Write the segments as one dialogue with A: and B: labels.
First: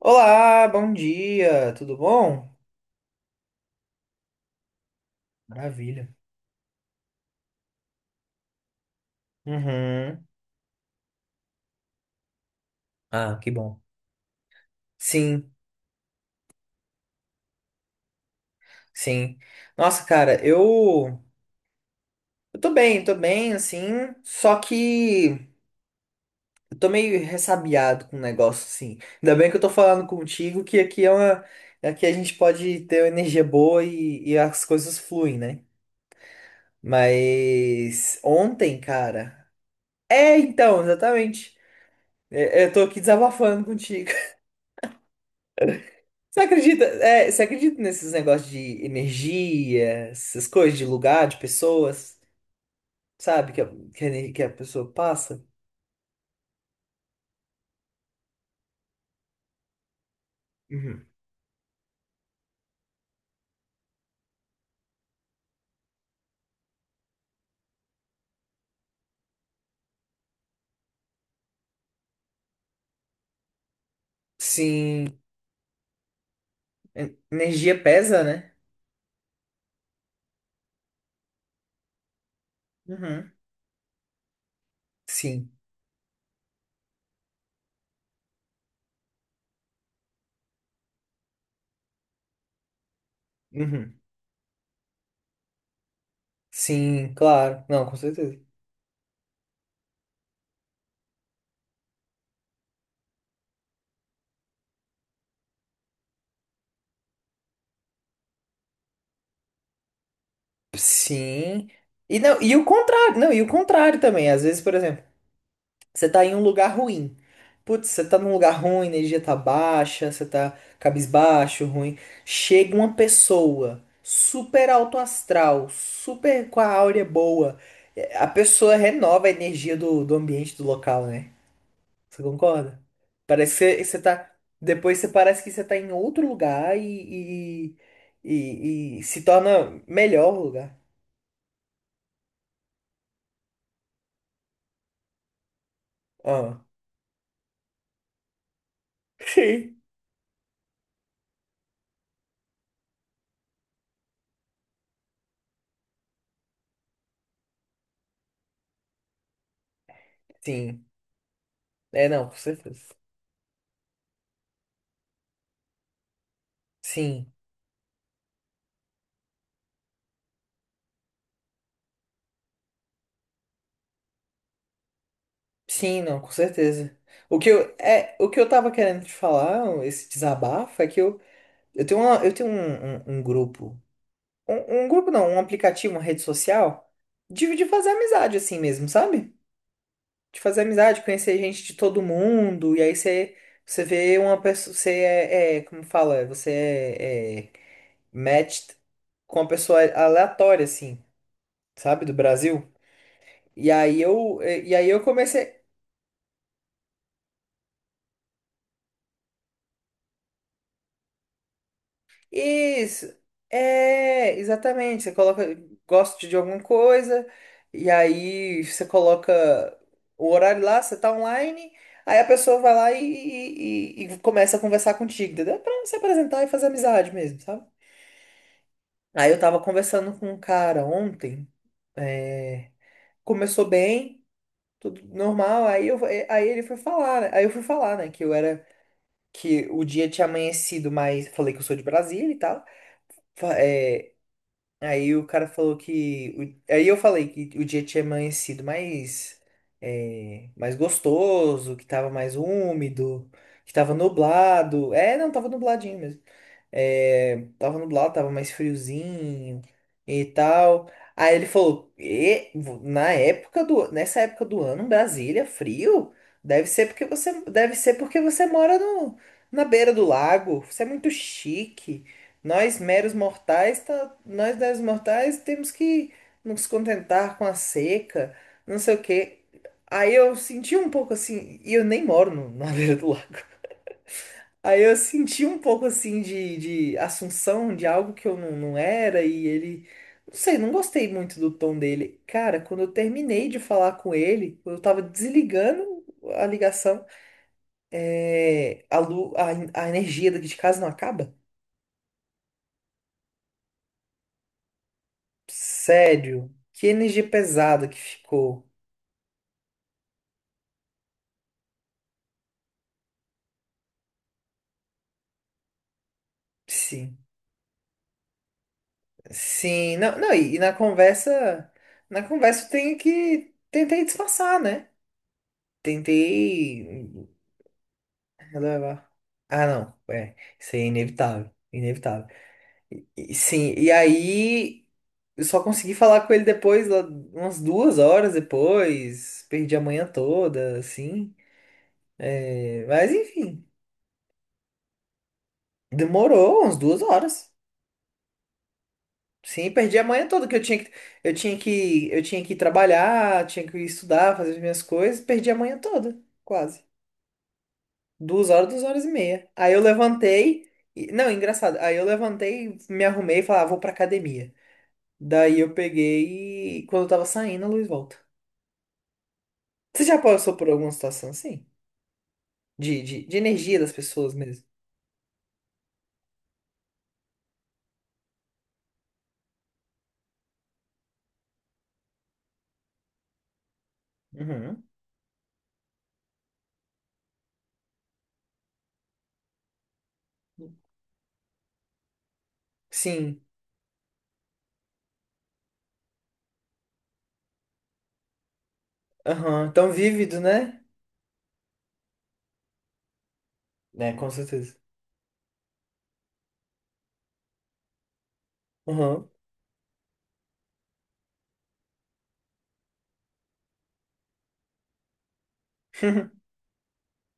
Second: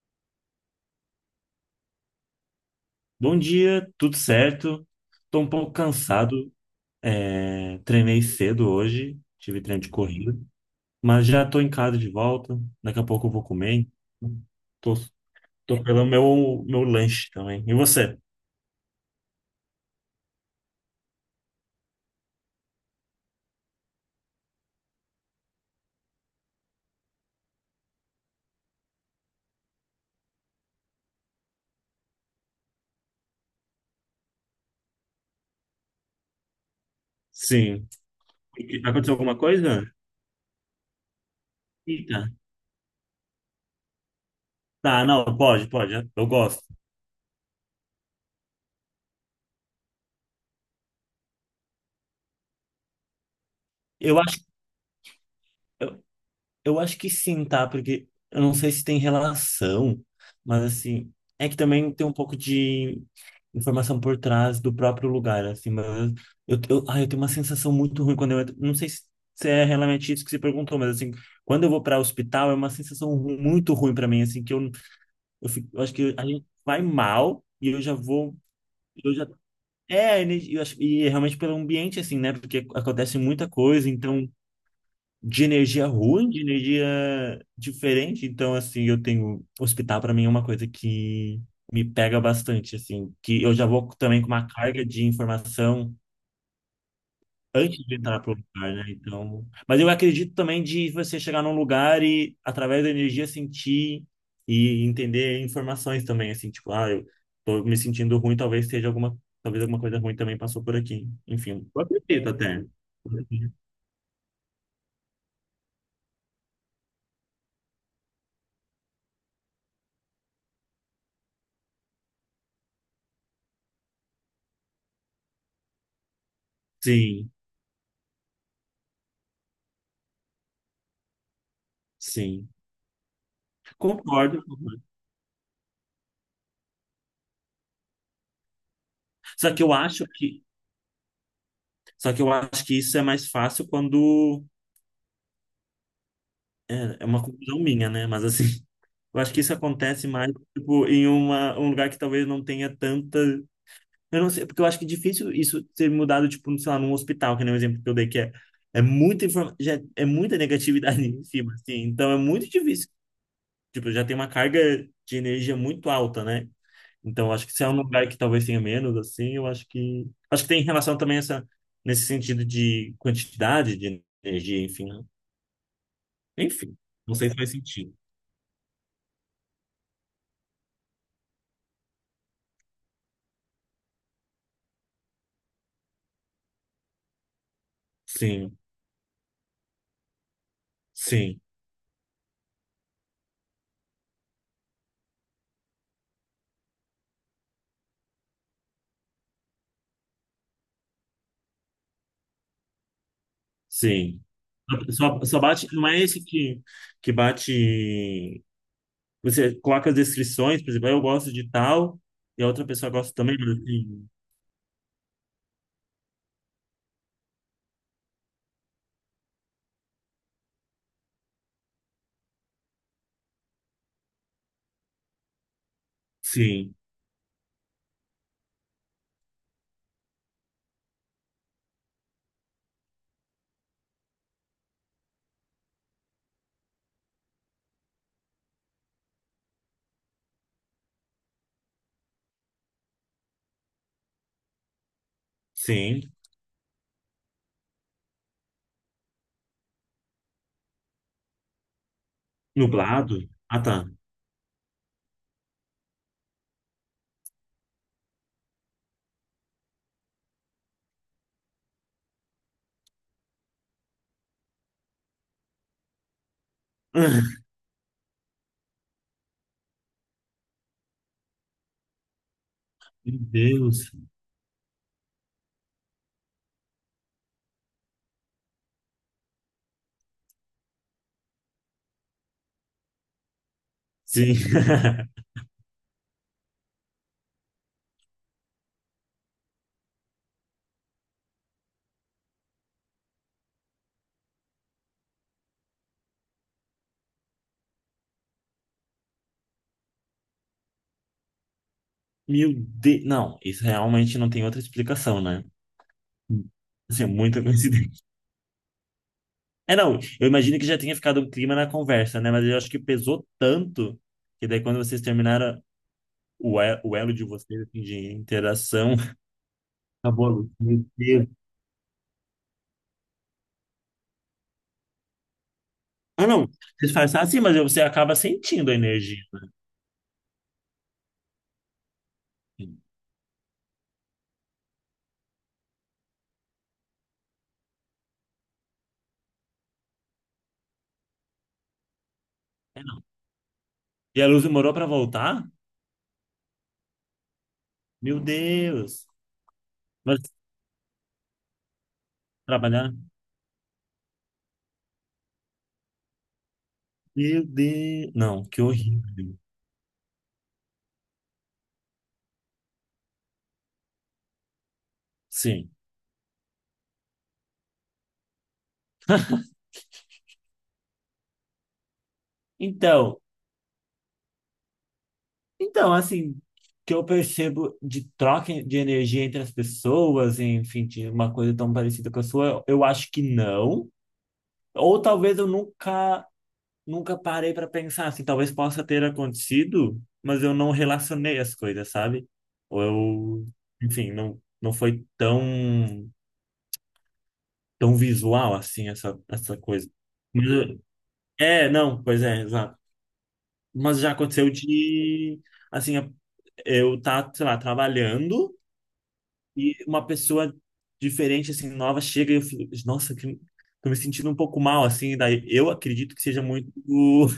A: Olá, bom dia, tudo bom?
B: Bom dia, tudo certo? Estou um pouco
A: Maravilha.
B: cansado. Treinei cedo hoje, tive treino de
A: Uhum.
B: corrida, mas já estou em casa de volta. Daqui a pouco eu
A: Ah,
B: vou
A: que bom.
B: comer. Então tô,
A: Sim,
B: tô pelo meu lanche também. E você?
A: sim. Nossa, cara, eu tô bem, assim, só que eu tô meio ressabiado com o negócio, assim. Ainda bem que eu tô falando contigo que aqui a gente pode ter uma energia boa e as coisas fluem, né?
B: Sim.
A: Mas ontem,
B: Aconteceu alguma
A: cara.
B: coisa?
A: É, então, exatamente.
B: Eita.
A: Eu tô aqui desabafando contigo.
B: Tá, não, pode. Eu gosto.
A: Você acredita nesses negócios de energia, essas coisas de lugar, de pessoas, sabe? Que a, que a,
B: Eu
A: ener- que
B: acho
A: a pessoa passa?
B: Eu acho que sim, tá? Porque eu não sei se tem relação, mas
A: Uhum.
B: assim, é que também tem um pouco de informação por trás do próprio lugar, assim, mas eu tenho uma sensação muito ruim quando eu entro. Não sei se é realmente isso que você perguntou, mas assim, quando eu vou para hospital é uma sensação muito ruim para mim, assim, que
A: Sim,
B: fico, eu acho que a gente vai mal e eu
A: energia
B: já
A: pesa,
B: vou,
A: né?
B: eu já. É, eu acho, e é realmente pelo ambiente, assim, né? Porque acontece
A: Uhum.
B: muita coisa, então de
A: Sim.
B: energia ruim, de energia diferente. Então, assim, eu tenho. Hospital, para mim, é uma coisa que me pega bastante, assim, que eu já vou
A: Uhum.
B: também com uma carga de informação
A: Sim, claro.
B: antes
A: Não, com
B: de entrar pro
A: certeza.
B: lugar, né? Então. Mas eu acredito também de você chegar num lugar e, através da energia, sentir e entender informações também, assim, tipo, ah, eu tô me sentindo ruim, talvez seja alguma. Talvez alguma coisa ruim também passou por aqui.
A: Sim.
B: Enfim, eu
A: E,
B: acredito
A: não, e o
B: até.
A: contrário, não, e o contrário também. Às vezes, por exemplo. Você tá em um lugar ruim. Putz, você tá num lugar ruim, a energia tá baixa, você tá cabisbaixo, ruim. Chega uma pessoa super alto astral, super com a áurea
B: Sim,
A: boa. É, a pessoa renova a energia do, do ambiente, do local, né? Você
B: sim.
A: concorda? Parece que você tá.
B: Concordo.
A: Depois você parece que você tá em outro lugar e se
B: Só que eu
A: torna
B: acho
A: melhor o
B: que,
A: lugar.
B: só que eu acho que isso é mais fácil quando
A: Ah.
B: é uma conclusão minha, né? Mas assim, eu acho que isso
A: Sim.
B: acontece mais tipo em uma um lugar que talvez não tenha tanta, eu não sei, porque eu acho que é difícil isso ser mudado tipo, sei lá, num hospital, que nem o exemplo que eu dei que é é muita informa... Já é muita
A: Sim.
B: negatividade em cima, assim.
A: É,
B: Então é
A: não, com
B: muito
A: certeza.
B: difícil. Tipo, já tem uma carga de energia muito alta, né? Então,
A: Sim.
B: acho que se é um lugar que talvez tenha menos, assim, eu acho que. Acho que tem relação também essa, nesse sentido de quantidade de energia, enfim, né?
A: Sim, não, com
B: Enfim,
A: certeza.
B: não sei se faz sentido.
A: O que eu tava querendo te falar, esse desabafo, é que eu tenho um grupo. Um grupo não, um aplicativo, uma rede social, de fazer amizade
B: Sim,
A: assim mesmo, sabe? De fazer amizade, conhecer
B: sim,
A: gente de todo mundo, e aí você vê uma pessoa, você é, é, como fala, é, você é, é matched com uma pessoa aleatória, assim, sabe, do Brasil. E aí
B: sim.
A: eu, e aí eu
B: Só
A: comecei.
B: bate, não é esse que bate. Você coloca as descrições, por exemplo, "Ah, eu gosto de tal, e a outra pessoa
A: Isso,
B: gosta também", mas assim.
A: é, exatamente. Você coloca, gosta de alguma coisa, e aí você coloca o horário lá, você tá online, aí a pessoa vai lá e começa a conversar contigo, entendeu? Pra se apresentar e fazer
B: Sim,
A: amizade mesmo, sabe? Aí eu tava conversando com um cara ontem, é, começou bem, tudo normal, aí ele foi falar, né? Aí eu fui falar, né, que o dia tinha amanhecido, mas falei que eu sou de Brasília e tal. Aí o cara falou
B: sim.
A: que. Aí eu falei que o dia tinha amanhecido mais. Mais gostoso, que tava mais
B: Nublado?
A: úmido,
B: Ah,
A: que
B: tá.
A: tava nublado. É, não, tava nubladinho mesmo. É, tava nublado, tava mais friozinho e tal. Aí ele falou, na época nessa época do ano, Brasília, frio, deve ser porque você, deve ser porque você mora no, na beira do lago. Você é muito chique. Nós meros
B: Meu
A: mortais,
B: Deus.
A: tá- nós meros mortais temos que nos contentar com a seca, não sei o quê. Aí eu senti um pouco assim, e eu nem moro na beira do lago.
B: Sim.
A: Aí eu senti um pouco assim de assunção de algo que eu não, não era, e ele. Não sei, não gostei muito do tom dele. Cara, quando eu terminei de falar com ele, eu tava desligando a ligação, é, a, lu, a, a energia daqui de casa não acaba?
B: Meu Deus. Não, isso realmente não tem outra explicação, né?
A: Sério? Que
B: Assim,
A: energia
B: muita
A: pesada que
B: coincidência.
A: ficou.
B: É, não, eu imagino que já tenha ficado um clima na conversa, né? Mas eu acho que pesou tanto que daí quando vocês terminaram o elo
A: Sim,
B: de vocês, assim, de interação,
A: sim. Não,
B: acabou a
A: não,
B: luz.
A: e na
B: Meu Deus.
A: conversa. Na conversa eu tenho que. Tentei disfarçar, né?
B: Ah, não, vocês falam
A: Tentei.
B: assim, mas você acaba sentindo a
A: Relevar.
B: energia,
A: Ah, não. É, isso aí é inevitável. Inevitável.
B: assim.
A: Sim, e aí eu só consegui falar com ele depois, lá umas 2 horas depois. Perdi a manhã toda, assim.
B: É,
A: É,
B: não.
A: mas enfim,
B: E a luz demorou para voltar?
A: demorou umas 2 horas.
B: Meu Deus.
A: Sim, perdi a
B: Mas
A: manhã toda, que eu tinha que, eu tinha que, eu tinha que ir
B: trabalhar?
A: trabalhar, tinha que estudar, fazer as minhas coisas. Perdi a manhã toda, quase.
B: Meu Deus. Não,
A: Duas
B: que
A: horas, duas horas e
B: horrível.
A: meia. Aí eu levantei. Não, engraçado. Aí eu levantei, me arrumei e falei, ah, vou pra academia. Daí
B: Sim.
A: eu peguei e quando eu tava saindo, a luz volta. Você já passou por alguma situação assim? De,
B: Então.
A: de, de energia das pessoas mesmo?
B: Então, assim, que eu percebo de troca de energia entre as pessoas, enfim, de uma coisa tão parecida com a sua, eu acho que não.
A: Uhum.
B: Ou talvez eu nunca, nunca parei para pensar, assim, talvez possa ter acontecido, mas eu não relacionei as coisas, sabe? Ou
A: Sim.
B: eu, enfim, não, tão visual assim essa, essa
A: Aham.
B: coisa.
A: Tão vívido,
B: Mas,
A: né?
B: eu- é, não, pois é, exato. Mas
A: Né,
B: já
A: com
B: aconteceu
A: certeza.
B: de, assim, eu tá, sei lá, trabalhando,
A: Uhum.
B: e uma pessoa diferente, assim, nova, chega e eu fico, nossa, que, tô me sentindo um pouco mal, assim, daí eu acredito que seja muito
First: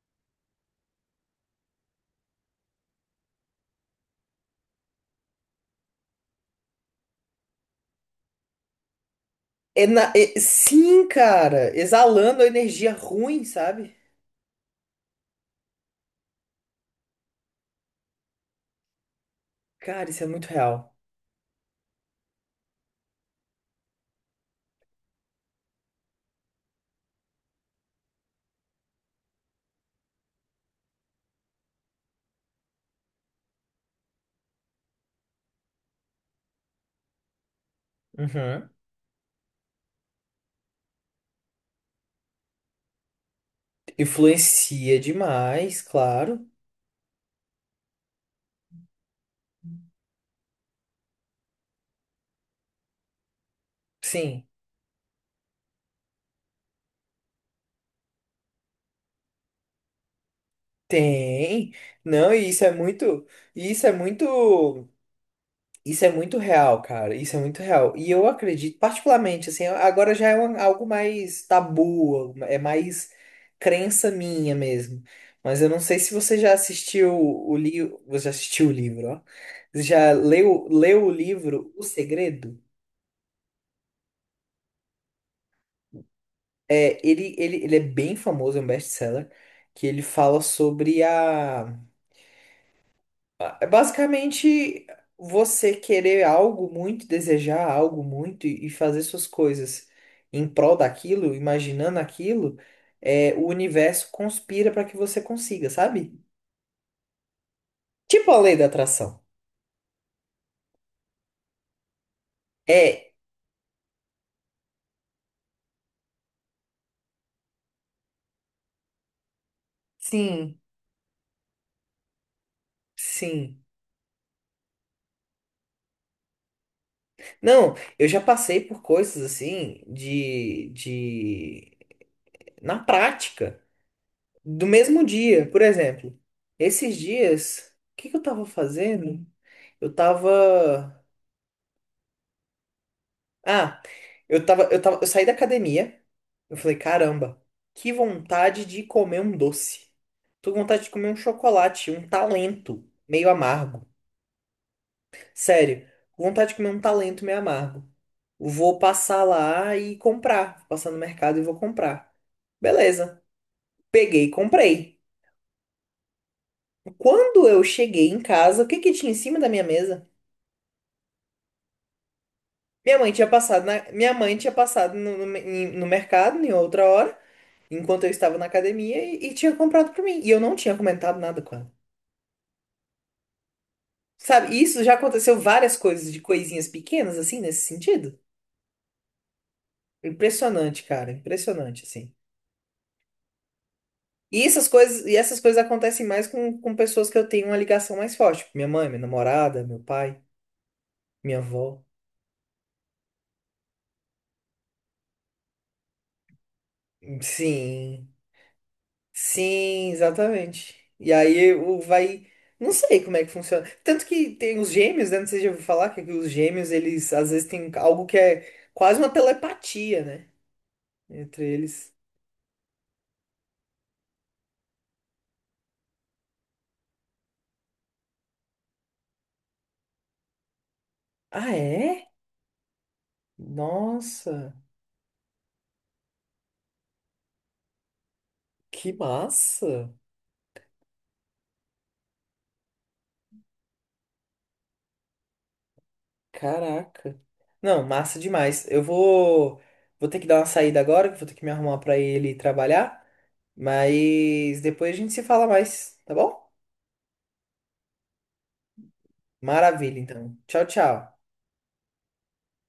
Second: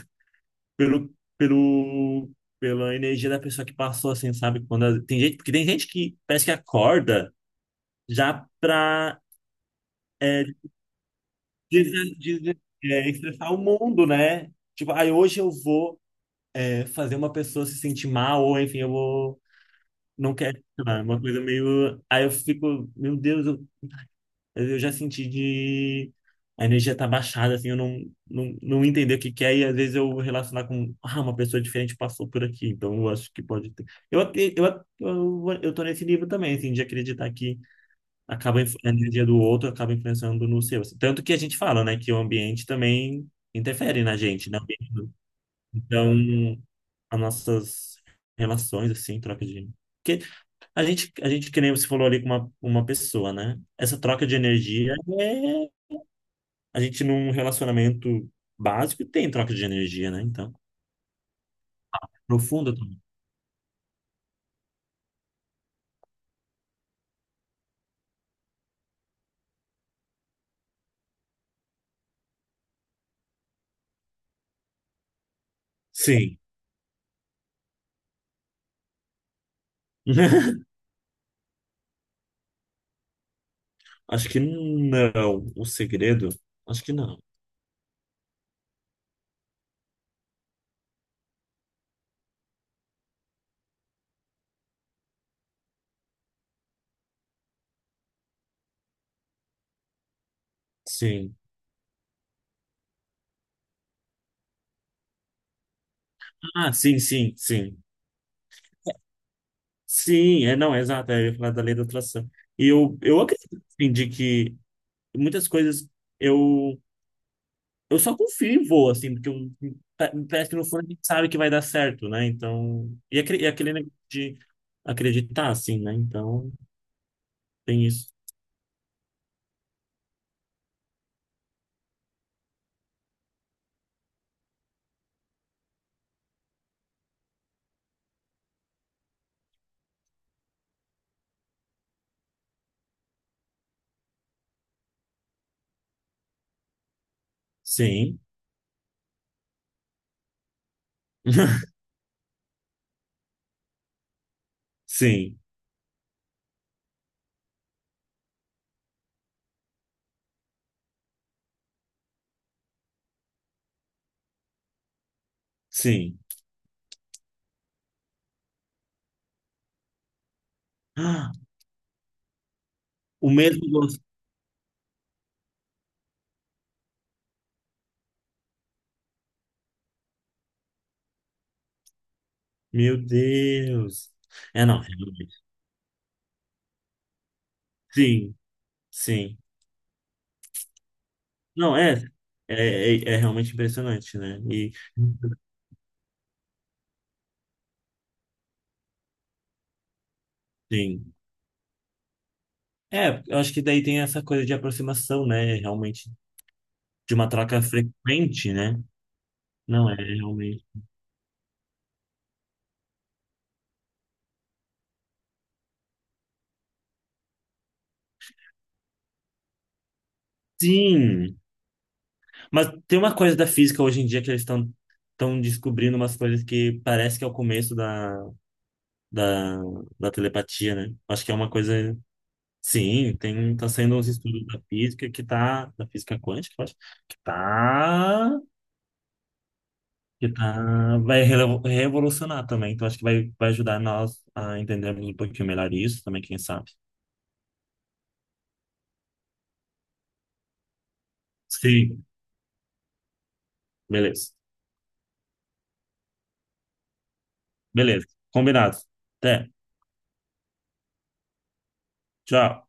B: pelo, pela energia da pessoa que passou, assim, sabe? Tem gente, porque tem gente que parece que acorda já pra é,
A: Sim, cara.
B: des-
A: Exalando a
B: des-
A: energia
B: é,
A: ruim,
B: estressar o
A: sabe?
B: mundo, né? Tipo, aí hoje eu vou é, fazer uma pessoa se sentir mal, ou enfim, eu vou.
A: Cara, isso é
B: Não
A: muito
B: quero, sei
A: real.
B: lá, é uma coisa meio. Aí eu fico, meu Deus, eu já senti de... A energia tá baixada, assim, eu não, não, não entender o que que é. E às vezes eu relacionar com... Ah, uma pessoa diferente passou por aqui. Então eu acho que pode ter... Eu, até- eu tô nesse livro também, assim, de acreditar que acaba
A: Uhum.
B: a energia do outro acaba influenciando no seu, assim. Tanto que a gente fala, né, que o ambiente também interfere na gente, né?
A: Influencia demais,
B: Então,
A: claro.
B: as nossas relações, assim, troca de... Porque que nem você falou ali com uma pessoa, né? Essa troca de
A: Sim.
B: energia é a gente num relacionamento básico tem troca de energia, né? Então,
A: Tem. Não, e isso é
B: profunda também.
A: muito. Isso é muito. Isso é muito real, cara. Isso é muito real. E eu acredito, particularmente, assim, agora já é algo mais tabu, é mais crença minha mesmo. Mas eu não sei se você
B: Sim.
A: já assistiu o livro. Você já assistiu o livro, ó. Você já leu, leu o livro O Segredo?
B: Acho que não. O segredo? Acho que
A: É,
B: não.
A: ele é bem famoso, é um best-seller, que ele fala sobre a. Ah, é basicamente você querer algo muito, desejar algo muito e fazer suas coisas em prol daquilo,
B: Sim.
A: imaginando aquilo, é, o universo conspira para que você consiga, sabe?
B: Ah, sim, sim, sim.
A: Tipo a lei da atração.
B: Sim, é, não, é exato. É, eu ia falar da lei da atração. E
A: É,
B: eu acredito, assim, de que muitas coisas eu, eu só confio e vou, assim, porque eu, me parece que
A: sim,
B: no fundo a gente sabe que vai dar certo, né? Então, e
A: sim.
B: aquele negócio de acreditar, assim, né? Então,
A: Não,
B: tem
A: eu
B: isso.
A: já passei por coisas assim de na prática, do mesmo dia, por exemplo. Esses dias, o que que eu tava fazendo? Eu tava. Ah, eu saí da academia. Eu falei, caramba, que
B: Sim.
A: vontade de comer um doce. Tô com vontade de comer um chocolate, um talento meio amargo.
B: Sim,
A: Sério, com vontade de comer um talento meio amargo. Vou passar lá e comprar. Vou passar no mercado e vou comprar. Beleza. Peguei e comprei.
B: sim.
A: Quando eu cheguei em casa, o que que tinha em cima da minha mesa?
B: Ah,
A: Minha mãe tinha
B: o mesmo
A: passado na,
B: gosto.
A: minha mãe tinha passado no, no, em- no mercado em outra hora, enquanto eu estava na academia e tinha comprado pra mim. E eu não tinha comentado nada com ela.
B: Meu Deus.
A: Sabe, e
B: É, não,
A: isso já
B: realmente.
A: aconteceu várias coisas de coisinhas pequenas, assim, nesse sentido.
B: Sim, sim.
A: Impressionante, cara,
B: Não,
A: impressionante, assim.
B: é realmente impressionante, né?
A: E essas
B: E,
A: coisas, e essas coisas acontecem mais com pessoas que eu tenho uma ligação mais forte, tipo minha mãe, minha namorada, meu pai,
B: sim.
A: minha avó.
B: É, eu acho que daí tem essa coisa de aproximação, né? Realmente, de uma troca
A: Sim,
B: frequente, né? Não,
A: sim,
B: é realmente.
A: exatamente. E aí o vai. Não sei como é que funciona. Tanto que tem os gêmeos, né? Não sei se já ouviu falar que os gêmeos, eles às vezes têm algo que é quase uma telepatia, né?
B: Sim,
A: Entre eles.
B: mas tem uma coisa da física hoje em dia que eles estão descobrindo umas coisas que parece que é o começo da, da telepatia, né? Acho que é
A: Ah,
B: uma coisa
A: é?
B: sim, tem, tá sendo uns estudos
A: Nossa,
B: da física que tá, da física quântica, eu acho, que tá,
A: que massa!
B: que tá, vai revolucionar também, então acho que vai ajudar nós a entendermos um pouquinho melhor isso também, quem sabe.
A: Caraca. Não, massa demais. Eu vou. Vou ter que dar uma saída agora, que eu vou ter que me arrumar pra
B: Sim,
A: ele trabalhar.
B: beleza.
A: Mas depois a gente se fala mais, tá bom?
B: Beleza, combinado. Até,
A: Maravilha, então. Tchau, tchau.
B: tchau.